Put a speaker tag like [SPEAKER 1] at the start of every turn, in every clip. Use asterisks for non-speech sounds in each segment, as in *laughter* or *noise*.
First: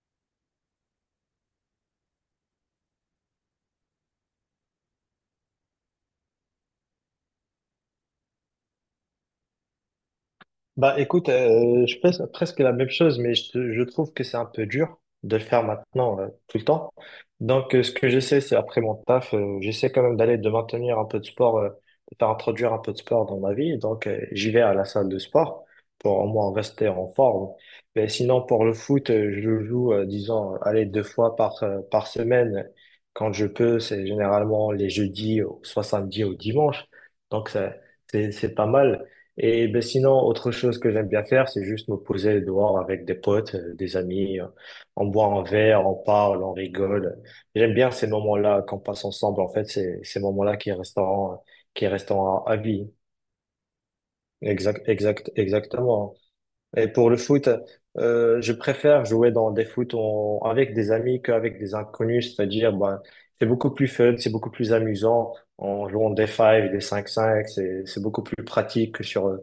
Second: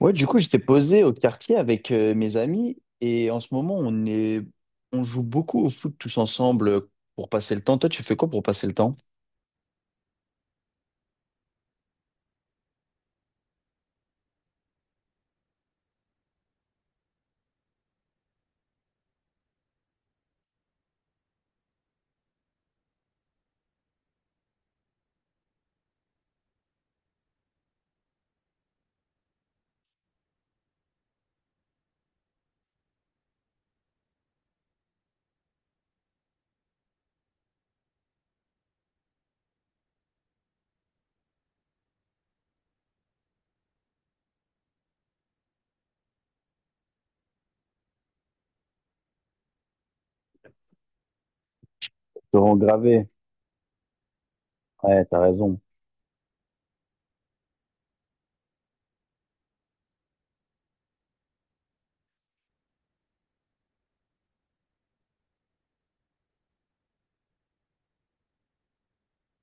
[SPEAKER 1] Ouais, du coup, j'étais posé au quartier avec mes amis et en ce moment, on joue beaucoup au foot tous ensemble pour passer le temps. Toi, tu fais quoi pour passer le temps?
[SPEAKER 2] Bah écoute, je fais presque la même chose, mais je trouve que c'est un peu dur de le faire maintenant tout le temps. Donc ce que j'essaie, c'est après mon taf, j'essaie quand même d'aller de maintenir un peu de sport, de faire introduire un peu de sport dans ma vie. Donc j'y vais à la salle de sport pour au moins rester en forme. Mais sinon pour le foot, je joue, disons, allez, deux fois par semaine. Quand je peux, c'est généralement les jeudis, soit samedi ou dimanche. Donc ça, c'est pas mal. Et ben sinon, autre chose que j'aime bien faire, c'est juste me poser dehors avec des potes, des amis. On boit un verre, on parle, on rigole. J'aime bien ces moments-là qu'on passe ensemble. En fait, c'est ces moments-là qui
[SPEAKER 1] Te
[SPEAKER 2] resteront
[SPEAKER 1] rends
[SPEAKER 2] à vie.
[SPEAKER 1] gravé.
[SPEAKER 2] Exact,
[SPEAKER 1] Ouais, t'as
[SPEAKER 2] exact,
[SPEAKER 1] raison.
[SPEAKER 2] exactement. Et pour le foot, je préfère jouer dans des foot avec des amis qu'avec des inconnus. C'est-à-dire, ben, c'est beaucoup plus fun, c'est beaucoup plus amusant en jouant des 5, des 5-5. C'est beaucoup plus pratique que sur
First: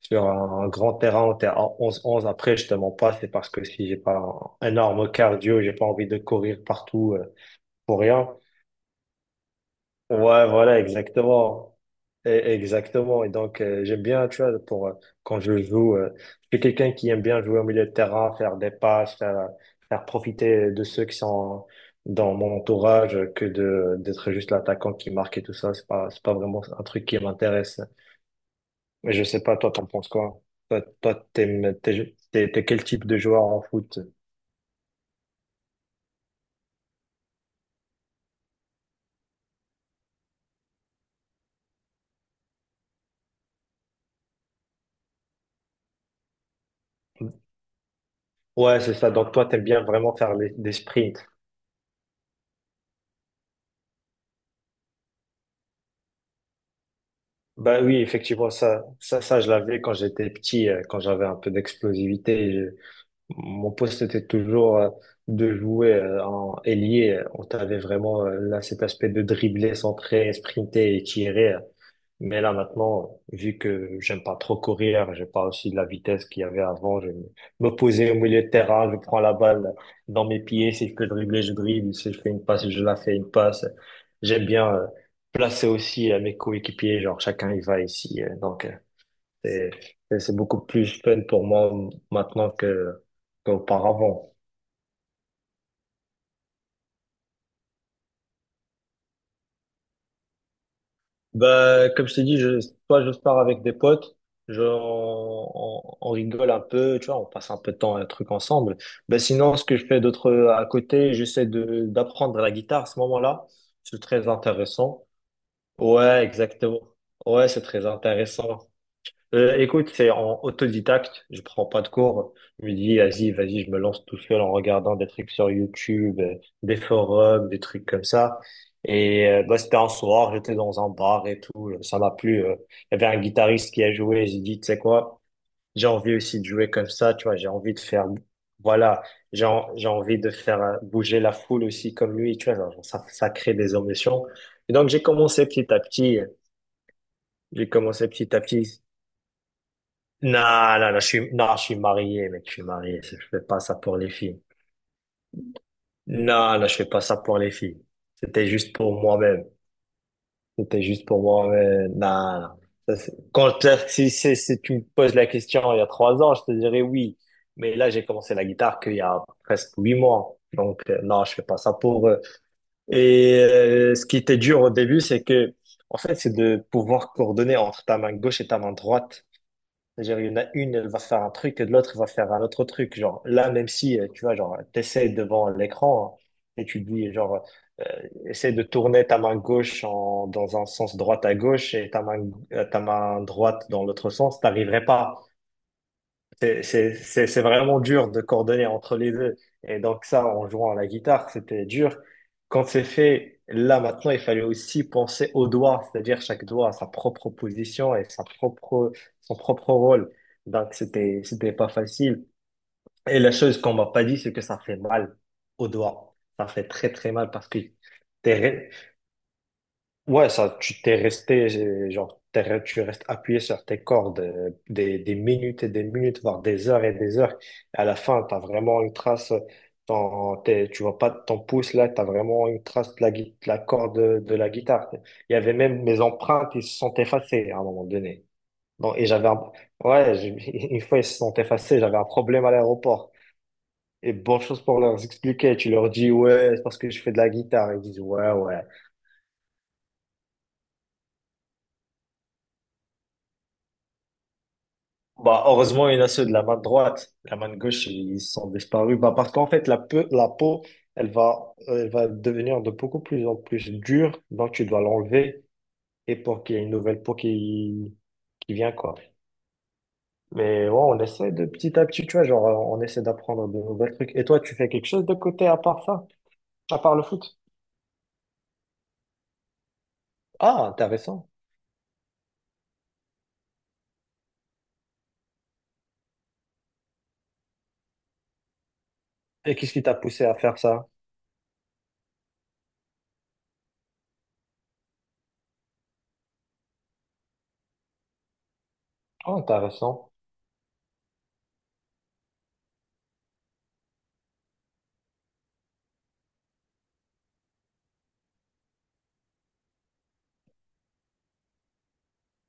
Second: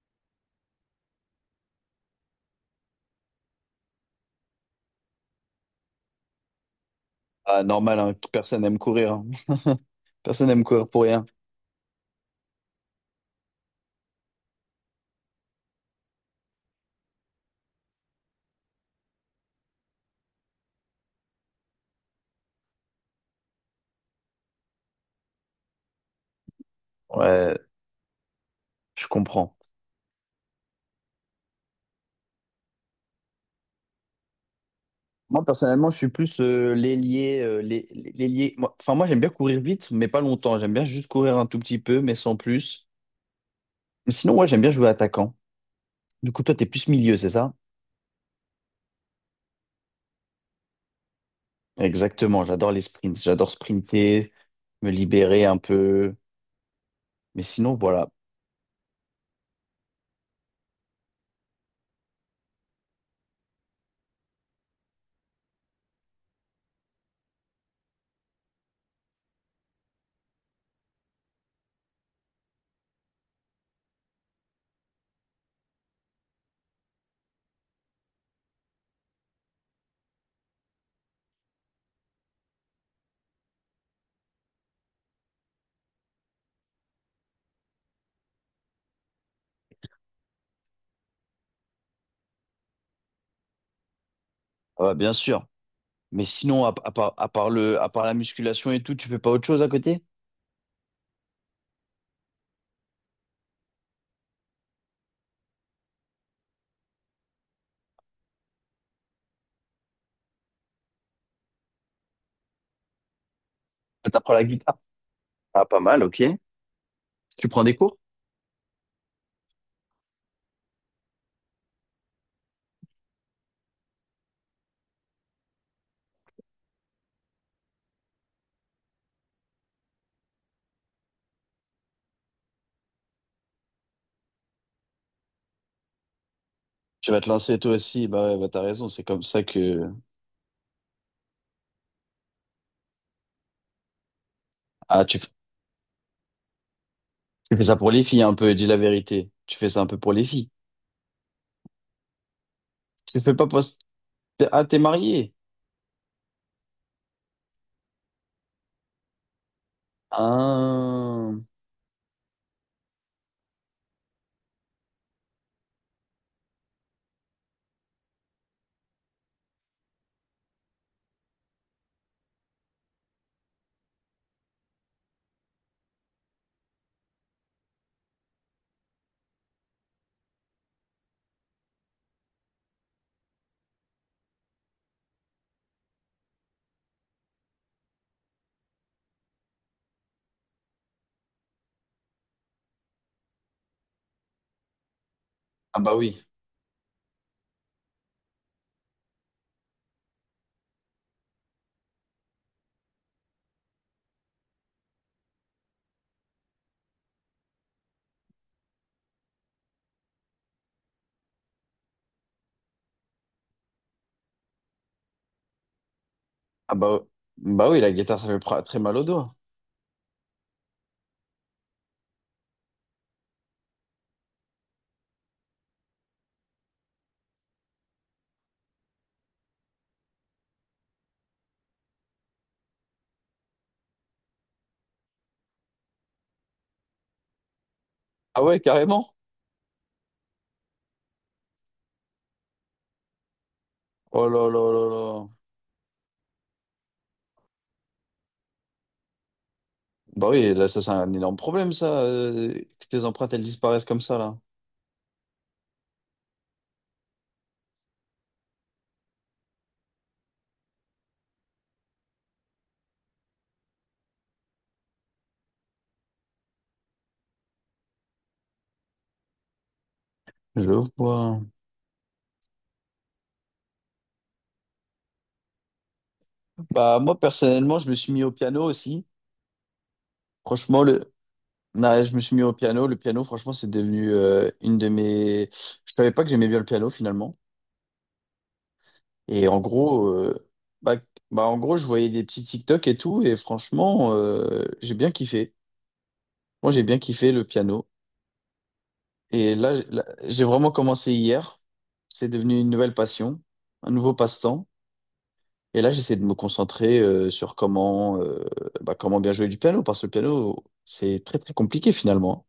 [SPEAKER 2] sur un grand terrain en en 11-11. Après, je te mens pas, c'est parce que si j'ai pas un énorme cardio, j'ai pas envie de courir partout
[SPEAKER 1] Ah,
[SPEAKER 2] pour
[SPEAKER 1] normal, hein,
[SPEAKER 2] rien.
[SPEAKER 1] personne n'aime courir, hein. *laughs* Personne
[SPEAKER 2] Ouais,
[SPEAKER 1] n'aime
[SPEAKER 2] voilà,
[SPEAKER 1] courir pour rien.
[SPEAKER 2] exactement. Exactement. Et donc, j'aime bien, tu vois, pour, quand je joue, je suis quelqu'un qui aime bien jouer au milieu de terrain, faire des passes, faire profiter de ceux qui sont dans mon entourage que d'être juste l'attaquant qui marque et tout ça. C'est pas vraiment un truc qui
[SPEAKER 1] Ouais,
[SPEAKER 2] m'intéresse.
[SPEAKER 1] je
[SPEAKER 2] Mais je sais
[SPEAKER 1] comprends.
[SPEAKER 2] pas, toi, t'en penses quoi? Toi, t'es quel type de joueur en foot?
[SPEAKER 1] Moi, personnellement, je suis plus l'ailier, l'ailier. Enfin, moi, j'aime bien courir vite, mais pas longtemps. J'aime bien juste courir un tout petit peu, mais sans plus. Mais sinon, ouais, j'aime bien jouer attaquant. Du coup, toi, t'es plus milieu, c'est ça?
[SPEAKER 2] Ouais, c'est ça. Donc, toi, t'aimes bien vraiment faire des sprints.
[SPEAKER 1] Exactement, j'adore les sprints, j'adore sprinter, me libérer un peu. Mais sinon,
[SPEAKER 2] Bah oui,
[SPEAKER 1] voilà.
[SPEAKER 2] effectivement, ça, je l'avais quand j'étais petit, quand j'avais un peu d'explosivité. Mon poste était toujours de jouer en ailier. On avait vraiment là cet aspect de dribbler, centrer, sprinter et tirer. Mais là, maintenant, vu que j'aime pas trop courir, j'ai pas aussi de la vitesse qu'il y avait avant, je vais me poser au milieu de terrain, je prends la balle dans mes pieds, si je peux dribbler, je dribble, si je fais une passe, je la fais une passe. J'aime bien placer aussi mes coéquipiers, genre chacun il va ici. Donc, c'est, c'est beaucoup plus fun pour moi maintenant qu'auparavant.
[SPEAKER 1] Ah bah, bien sûr. Mais sinon, à part la musculation et tout, tu fais pas autre chose à côté?
[SPEAKER 2] Bah, comme je t'ai dit, soit je pars avec des potes, je, on rigole un peu, tu vois, on passe un peu de temps, un truc ensemble. Bah, sinon, ce que je fais d'autre à côté, j'essaie de d'apprendre la guitare à ce moment-là. C'est
[SPEAKER 1] Ah,
[SPEAKER 2] très
[SPEAKER 1] t'apprends la guitare?
[SPEAKER 2] intéressant.
[SPEAKER 1] Ah, pas mal, ok.
[SPEAKER 2] Ouais, exactement. Ouais,
[SPEAKER 1] Tu
[SPEAKER 2] c'est
[SPEAKER 1] prends des
[SPEAKER 2] très
[SPEAKER 1] cours?
[SPEAKER 2] intéressant. Écoute, c'est en autodidacte. Je prends pas de cours. Je me dis, vas-y, vas-y, je me lance tout seul en regardant des trucs sur YouTube, des forums, des trucs comme ça. Et bah, c'était un soir, j'étais dans un bar et tout. Ça m'a plu. Il y avait un guitariste qui a joué. J'ai dit, tu sais quoi, j'ai envie aussi de jouer comme
[SPEAKER 1] Tu
[SPEAKER 2] ça.
[SPEAKER 1] vas
[SPEAKER 2] Tu
[SPEAKER 1] te
[SPEAKER 2] vois, j'ai
[SPEAKER 1] lancer
[SPEAKER 2] envie
[SPEAKER 1] toi
[SPEAKER 2] de faire,
[SPEAKER 1] aussi, bah ouais, bah t'as raison,
[SPEAKER 2] voilà,
[SPEAKER 1] c'est comme ça
[SPEAKER 2] j'ai
[SPEAKER 1] que...
[SPEAKER 2] envie de faire bouger la foule aussi comme lui. Tu vois, genre, ça crée des ambitions. Et donc j'ai
[SPEAKER 1] Ah,
[SPEAKER 2] commencé petit à petit.
[SPEAKER 1] tu fais
[SPEAKER 2] J'ai
[SPEAKER 1] ça pour les
[SPEAKER 2] commencé
[SPEAKER 1] filles un
[SPEAKER 2] petit à
[SPEAKER 1] peu, dis la
[SPEAKER 2] petit.
[SPEAKER 1] vérité. Tu fais ça un peu pour les filles.
[SPEAKER 2] Non, non, non, non, je suis marié, mec, je suis marié. Je
[SPEAKER 1] Tu fais
[SPEAKER 2] fais
[SPEAKER 1] pas
[SPEAKER 2] pas ça
[SPEAKER 1] parce...
[SPEAKER 2] pour les filles.
[SPEAKER 1] Ah, t'es marié?
[SPEAKER 2] Non, non, je fais pas ça pour les filles. C'était juste pour moi-même. C'était juste pour
[SPEAKER 1] Ah,
[SPEAKER 2] moi-même. Non, non. Ça, c'est- Quand, t'as- si, si, si tu me poses la question il y a 3 ans, je te dirais oui. Mais là, j'ai commencé la guitare qu'il y a presque 8 mois. Donc, non, je fais pas ça pour eux. Et ce qui était dur au début, c'est que, en fait, c'est de pouvoir coordonner entre ta main gauche et ta main droite. C'est-à-dire, il y en a une, elle va faire un truc, et l'autre va faire un autre truc. Genre, là, même si, tu vois, genre, t'essaies devant l'écran hein, et tu dis, genre, euh, essaie de tourner ta main gauche en, dans un sens droite à gauche et ta main droite dans l'autre sens, t'arriverais pas.
[SPEAKER 1] ah bah oui.
[SPEAKER 2] C'est vraiment dur de coordonner entre les deux. Et donc ça, en jouant à la guitare, c'était dur. Quand c'est fait, là maintenant, il fallait aussi penser aux doigts, c'est-à-dire chaque doigt a sa propre position et sa propre, son propre rôle. Donc c'était, c'était pas facile. Et la chose qu'on m'a pas dit, c'est que ça fait mal aux doigts. Ça fait
[SPEAKER 1] Ah
[SPEAKER 2] très
[SPEAKER 1] bah,
[SPEAKER 2] très mal parce que
[SPEAKER 1] bah oui, la guitare,
[SPEAKER 2] t'es,
[SPEAKER 1] très mal au doigt.
[SPEAKER 2] ouais, ça, genre, tu restes appuyé sur tes cordes des minutes et des minutes, voire des heures et des heures. À la fin, t'as vraiment une trace, tu vois pas ton pouce là, t'as vraiment une trace de la corde de la guitare. Il y avait même mes empreintes, ils se sont effacées à un moment donné.
[SPEAKER 1] Ah ouais,
[SPEAKER 2] Donc, et
[SPEAKER 1] carrément?
[SPEAKER 2] j'avais ouais, *laughs* une fois ils se sont effacés, j'avais un problème à l'aéroport. Et
[SPEAKER 1] Oh
[SPEAKER 2] bonne
[SPEAKER 1] là
[SPEAKER 2] chose
[SPEAKER 1] là
[SPEAKER 2] pour
[SPEAKER 1] là
[SPEAKER 2] leur
[SPEAKER 1] là.
[SPEAKER 2] expliquer, tu leur dis, ouais, c'est parce que je fais de la guitare. Ils disent, ouais, ouais.
[SPEAKER 1] Bah oui, là, ça, c'est un énorme problème, ça, que tes empreintes, elles disparaissent comme ça, là.
[SPEAKER 2] Bah, heureusement, il y en a ceux de la main droite. La main gauche, ils sont disparus. Bah, parce qu'en fait, la peau, elle va devenir de beaucoup plus en plus dure. Donc, tu dois l'enlever et pour qu'il y ait une nouvelle peau qui vient, quoi.
[SPEAKER 1] Je
[SPEAKER 2] Mais ouais, on essaie
[SPEAKER 1] vois.
[SPEAKER 2] de petit à petit, tu vois, genre, on essaie d'apprendre de nouvelles trucs. Et toi, tu fais quelque chose de côté à part ça, à part
[SPEAKER 1] Bah
[SPEAKER 2] le
[SPEAKER 1] moi,
[SPEAKER 2] foot?
[SPEAKER 1] personnellement, je me suis mis au piano aussi.
[SPEAKER 2] Ah,
[SPEAKER 1] Franchement, le...
[SPEAKER 2] intéressant.
[SPEAKER 1] non, je me suis mis au piano. Le piano, franchement, c'est devenu une de mes... Je savais pas que j'aimais bien le piano, finalement. Et
[SPEAKER 2] Et
[SPEAKER 1] en
[SPEAKER 2] qu'est-ce qui t'a
[SPEAKER 1] gros...
[SPEAKER 2] poussé à faire ça?
[SPEAKER 1] Bah, bah, en gros, je voyais des petits TikTok et tout, et franchement, j'ai bien kiffé. Moi, j'ai bien kiffé le piano.
[SPEAKER 2] Ah,
[SPEAKER 1] Et là,
[SPEAKER 2] intéressant.
[SPEAKER 1] j'ai vraiment commencé hier. C'est devenu une nouvelle passion, un nouveau passe-temps. Et là, j'essaie de me concentrer sur comment, bah, comment bien jouer du piano, parce que le piano, c'est très, très compliqué finalement.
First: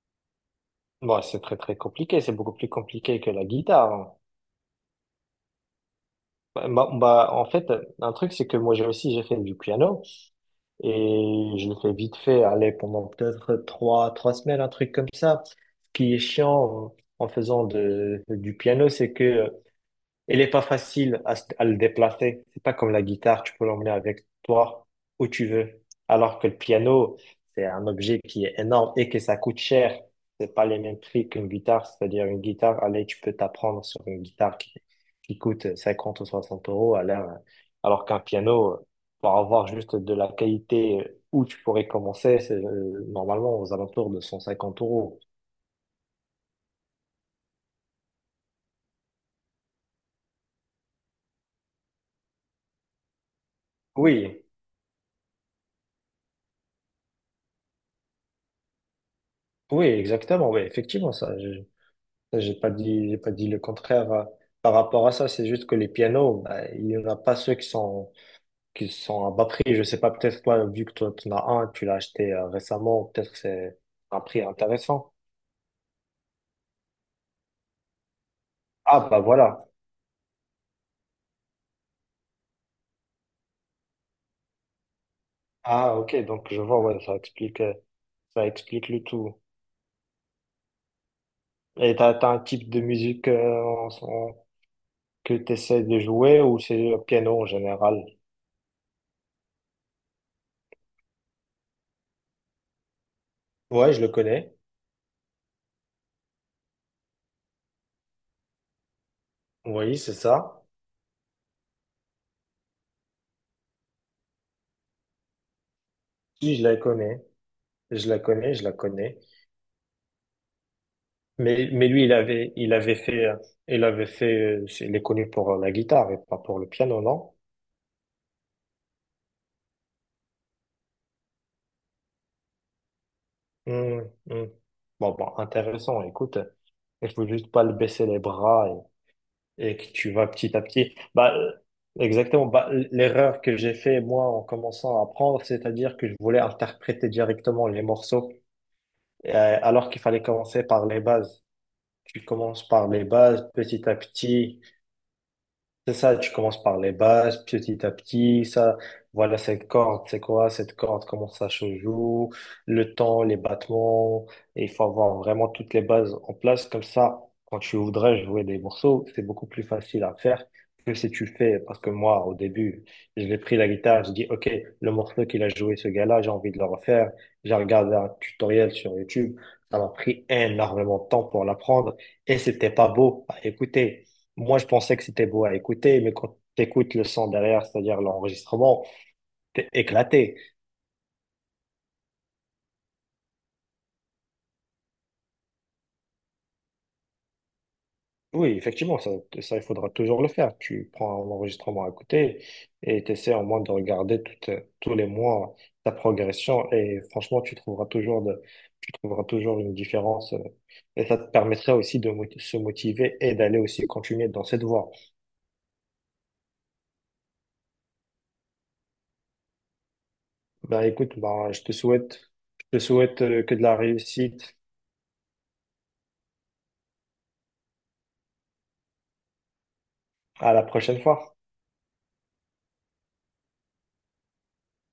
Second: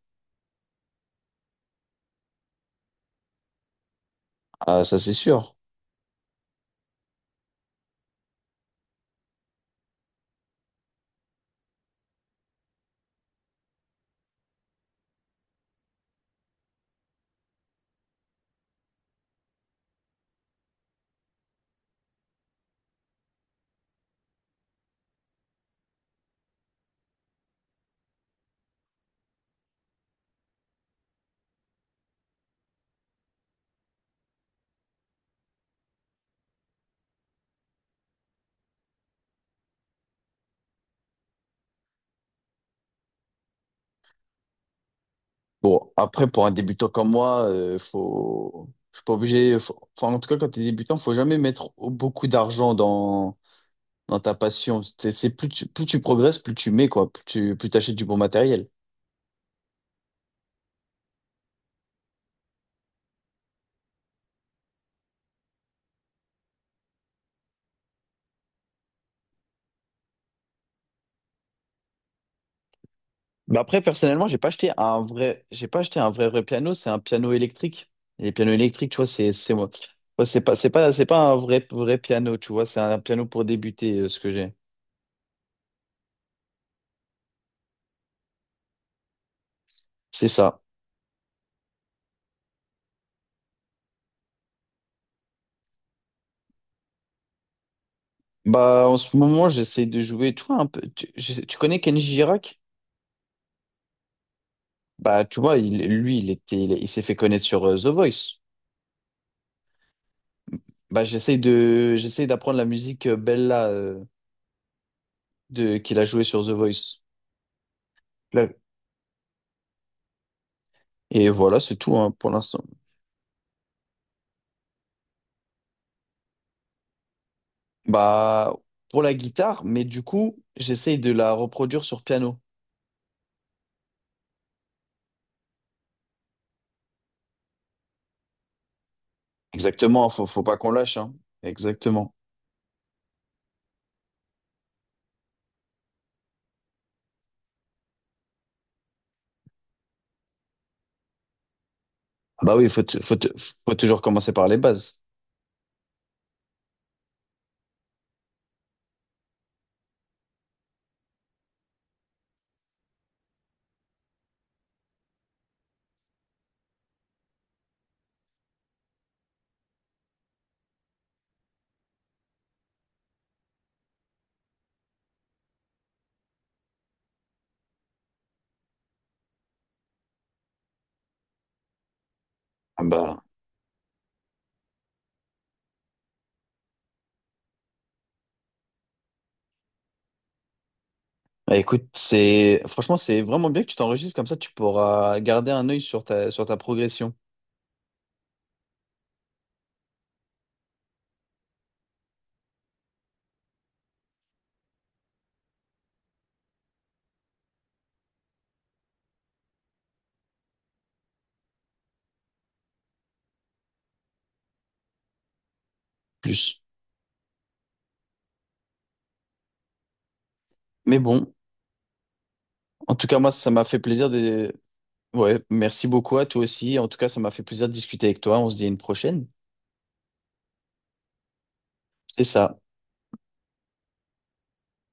[SPEAKER 2] Bon, c'est très, très compliqué. C'est beaucoup plus compliqué que la guitare.
[SPEAKER 1] Ah, ça, c'est sûr.
[SPEAKER 2] Bah, bah, bah, en fait, un truc, c'est que moi j'ai aussi j'ai fait du piano et je l'ai fais vite fait, aller pendant peut-être trois semaines, un truc comme ça. Ce qui est chiant en faisant de, du piano, c'est que elle n'est pas facile à le déplacer. C'est pas comme la guitare, tu peux l'emmener avec toi où tu veux. Alors que le piano, c'est un objet qui est énorme et que ça coûte cher. C'est pas les mêmes prix qu'une guitare. C'est-à-dire une guitare, allez, tu peux t'apprendre sur une guitare qui coûte 50 ou 60 euros à l'heure. Alors qu'un piano, pour avoir juste de la qualité où tu pourrais commencer, c'est normalement aux alentours de 150 euros.
[SPEAKER 1] Bon, après, pour un débutant comme moi, faut... je suis pas obligé. Enfin, en tout cas, quand tu es débutant, faut jamais mettre beaucoup d'argent dans ta
[SPEAKER 2] Oui,
[SPEAKER 1] passion. C'est plus plus tu progresses, plus tu mets, quoi. Plus t'achètes du bon matériel.
[SPEAKER 2] oui, exactement, oui, effectivement, ça. Ça, J'ai pas dit le contraire par rapport à ça. C'est juste que les pianos, bah, il n'y en a pas ceux qui sont à bas prix. Je sais pas, peut-être toi, vu que toi, tu en as un, tu l'as acheté récemment, peut-être que
[SPEAKER 1] Mais
[SPEAKER 2] c'est
[SPEAKER 1] après,
[SPEAKER 2] un
[SPEAKER 1] personnellement,
[SPEAKER 2] prix intéressant.
[SPEAKER 1] j'ai pas acheté un vrai, vrai piano. C'est un piano électrique. Et les pianos électriques, tu
[SPEAKER 2] Ah,
[SPEAKER 1] vois,
[SPEAKER 2] bah
[SPEAKER 1] c'est
[SPEAKER 2] voilà.
[SPEAKER 1] moi. Ouais, c'est pas un vrai, vrai piano, tu vois. C'est un piano pour débuter, ce que j'ai.
[SPEAKER 2] Ah, ok. Donc, je vois, ouais, ça explique le tout.
[SPEAKER 1] C'est ça.
[SPEAKER 2] Et t'as un type de musique que tu essaies de jouer ou c'est le piano en général?
[SPEAKER 1] Bah, en ce moment, j'essaie de jouer, tu vois, un peu. Tu connais Kenji Girac?
[SPEAKER 2] Ouais, je le connais.
[SPEAKER 1] Bah, tu vois, il, lui, il était, il s'est fait connaître sur The Voice.
[SPEAKER 2] Oui, c'est ça.
[SPEAKER 1] Bah, j'essaie d'apprendre la musique Bella, qu'il a joué sur The
[SPEAKER 2] Oui, je la
[SPEAKER 1] Voice.
[SPEAKER 2] connais. Je la
[SPEAKER 1] Là.
[SPEAKER 2] connais, je la connais.
[SPEAKER 1] Et voilà, c'est
[SPEAKER 2] Mais
[SPEAKER 1] tout
[SPEAKER 2] lui,
[SPEAKER 1] hein,
[SPEAKER 2] il
[SPEAKER 1] pour
[SPEAKER 2] avait,
[SPEAKER 1] l'instant.
[SPEAKER 2] il avait fait, il est connu pour la guitare et pas pour le piano, non?
[SPEAKER 1] Bah, pour la guitare, mais du coup, j'essaie de la reproduire sur piano.
[SPEAKER 2] Hum, hum. Bon, bon, intéressant. Écoute, il faut juste pas le baisser les bras et que
[SPEAKER 1] Exactement,
[SPEAKER 2] tu vas
[SPEAKER 1] faut pas
[SPEAKER 2] petit à
[SPEAKER 1] qu'on
[SPEAKER 2] petit.
[SPEAKER 1] lâche, hein.
[SPEAKER 2] Bah,
[SPEAKER 1] Exactement.
[SPEAKER 2] exactement. Bah, l'erreur que j'ai fait, moi, en commençant à apprendre, c'est-à-dire que je voulais interpréter directement les morceaux, alors qu'il fallait commencer par les bases. Tu
[SPEAKER 1] Bah
[SPEAKER 2] commences
[SPEAKER 1] oui,
[SPEAKER 2] par les bases,
[SPEAKER 1] faut
[SPEAKER 2] petit à
[SPEAKER 1] toujours commencer par les
[SPEAKER 2] petit.
[SPEAKER 1] bases.
[SPEAKER 2] C'est ça, tu commences par les bases, petit à petit, ça, voilà cette corde, c'est quoi cette corde, comment ça se joue, le temps, les battements, et il faut avoir vraiment toutes les bases en place, comme ça, quand tu voudrais jouer des morceaux, c'est beaucoup plus facile à faire que si tu fais, parce que moi, au début, je l'ai pris la guitare, je dis, OK, le morceau qu'il a joué ce gars-là, j'ai envie de le refaire, j'ai regardé un tutoriel sur YouTube, ça m'a pris énormément de temps pour l'apprendre, et c'était
[SPEAKER 1] Ah
[SPEAKER 2] pas
[SPEAKER 1] bah.
[SPEAKER 2] beau à écouter. Moi, je pensais que c'était beau à écouter, mais quand t'écoutes le son derrière, c'est-à-dire l'enregistrement, t'es éclaté.
[SPEAKER 1] Bah, écoute, c'est vraiment bien que tu t'enregistres comme ça, tu pourras garder un œil sur sur ta progression
[SPEAKER 2] Oui, effectivement, ça, il faudra toujours le faire. Tu prends l'enregistrement à côté et t'essaies au moins de regarder tous les mois ta progression et franchement, tu trouveras toujours une différence et ça te permettra aussi de se motiver et d'aller aussi continuer dans cette voie.
[SPEAKER 1] plus.
[SPEAKER 2] Ben,
[SPEAKER 1] Mais
[SPEAKER 2] écoute,
[SPEAKER 1] bon,
[SPEAKER 2] ben, je te souhaite, je te
[SPEAKER 1] en tout cas,
[SPEAKER 2] souhaite
[SPEAKER 1] moi, ça
[SPEAKER 2] que de
[SPEAKER 1] m'a
[SPEAKER 2] la
[SPEAKER 1] fait plaisir de.
[SPEAKER 2] réussite
[SPEAKER 1] Ouais, merci beaucoup à toi aussi. En tout cas, ça m'a fait plaisir de discuter avec toi. On se dit à une prochaine.
[SPEAKER 2] à la prochaine fois.
[SPEAKER 1] C'est ça.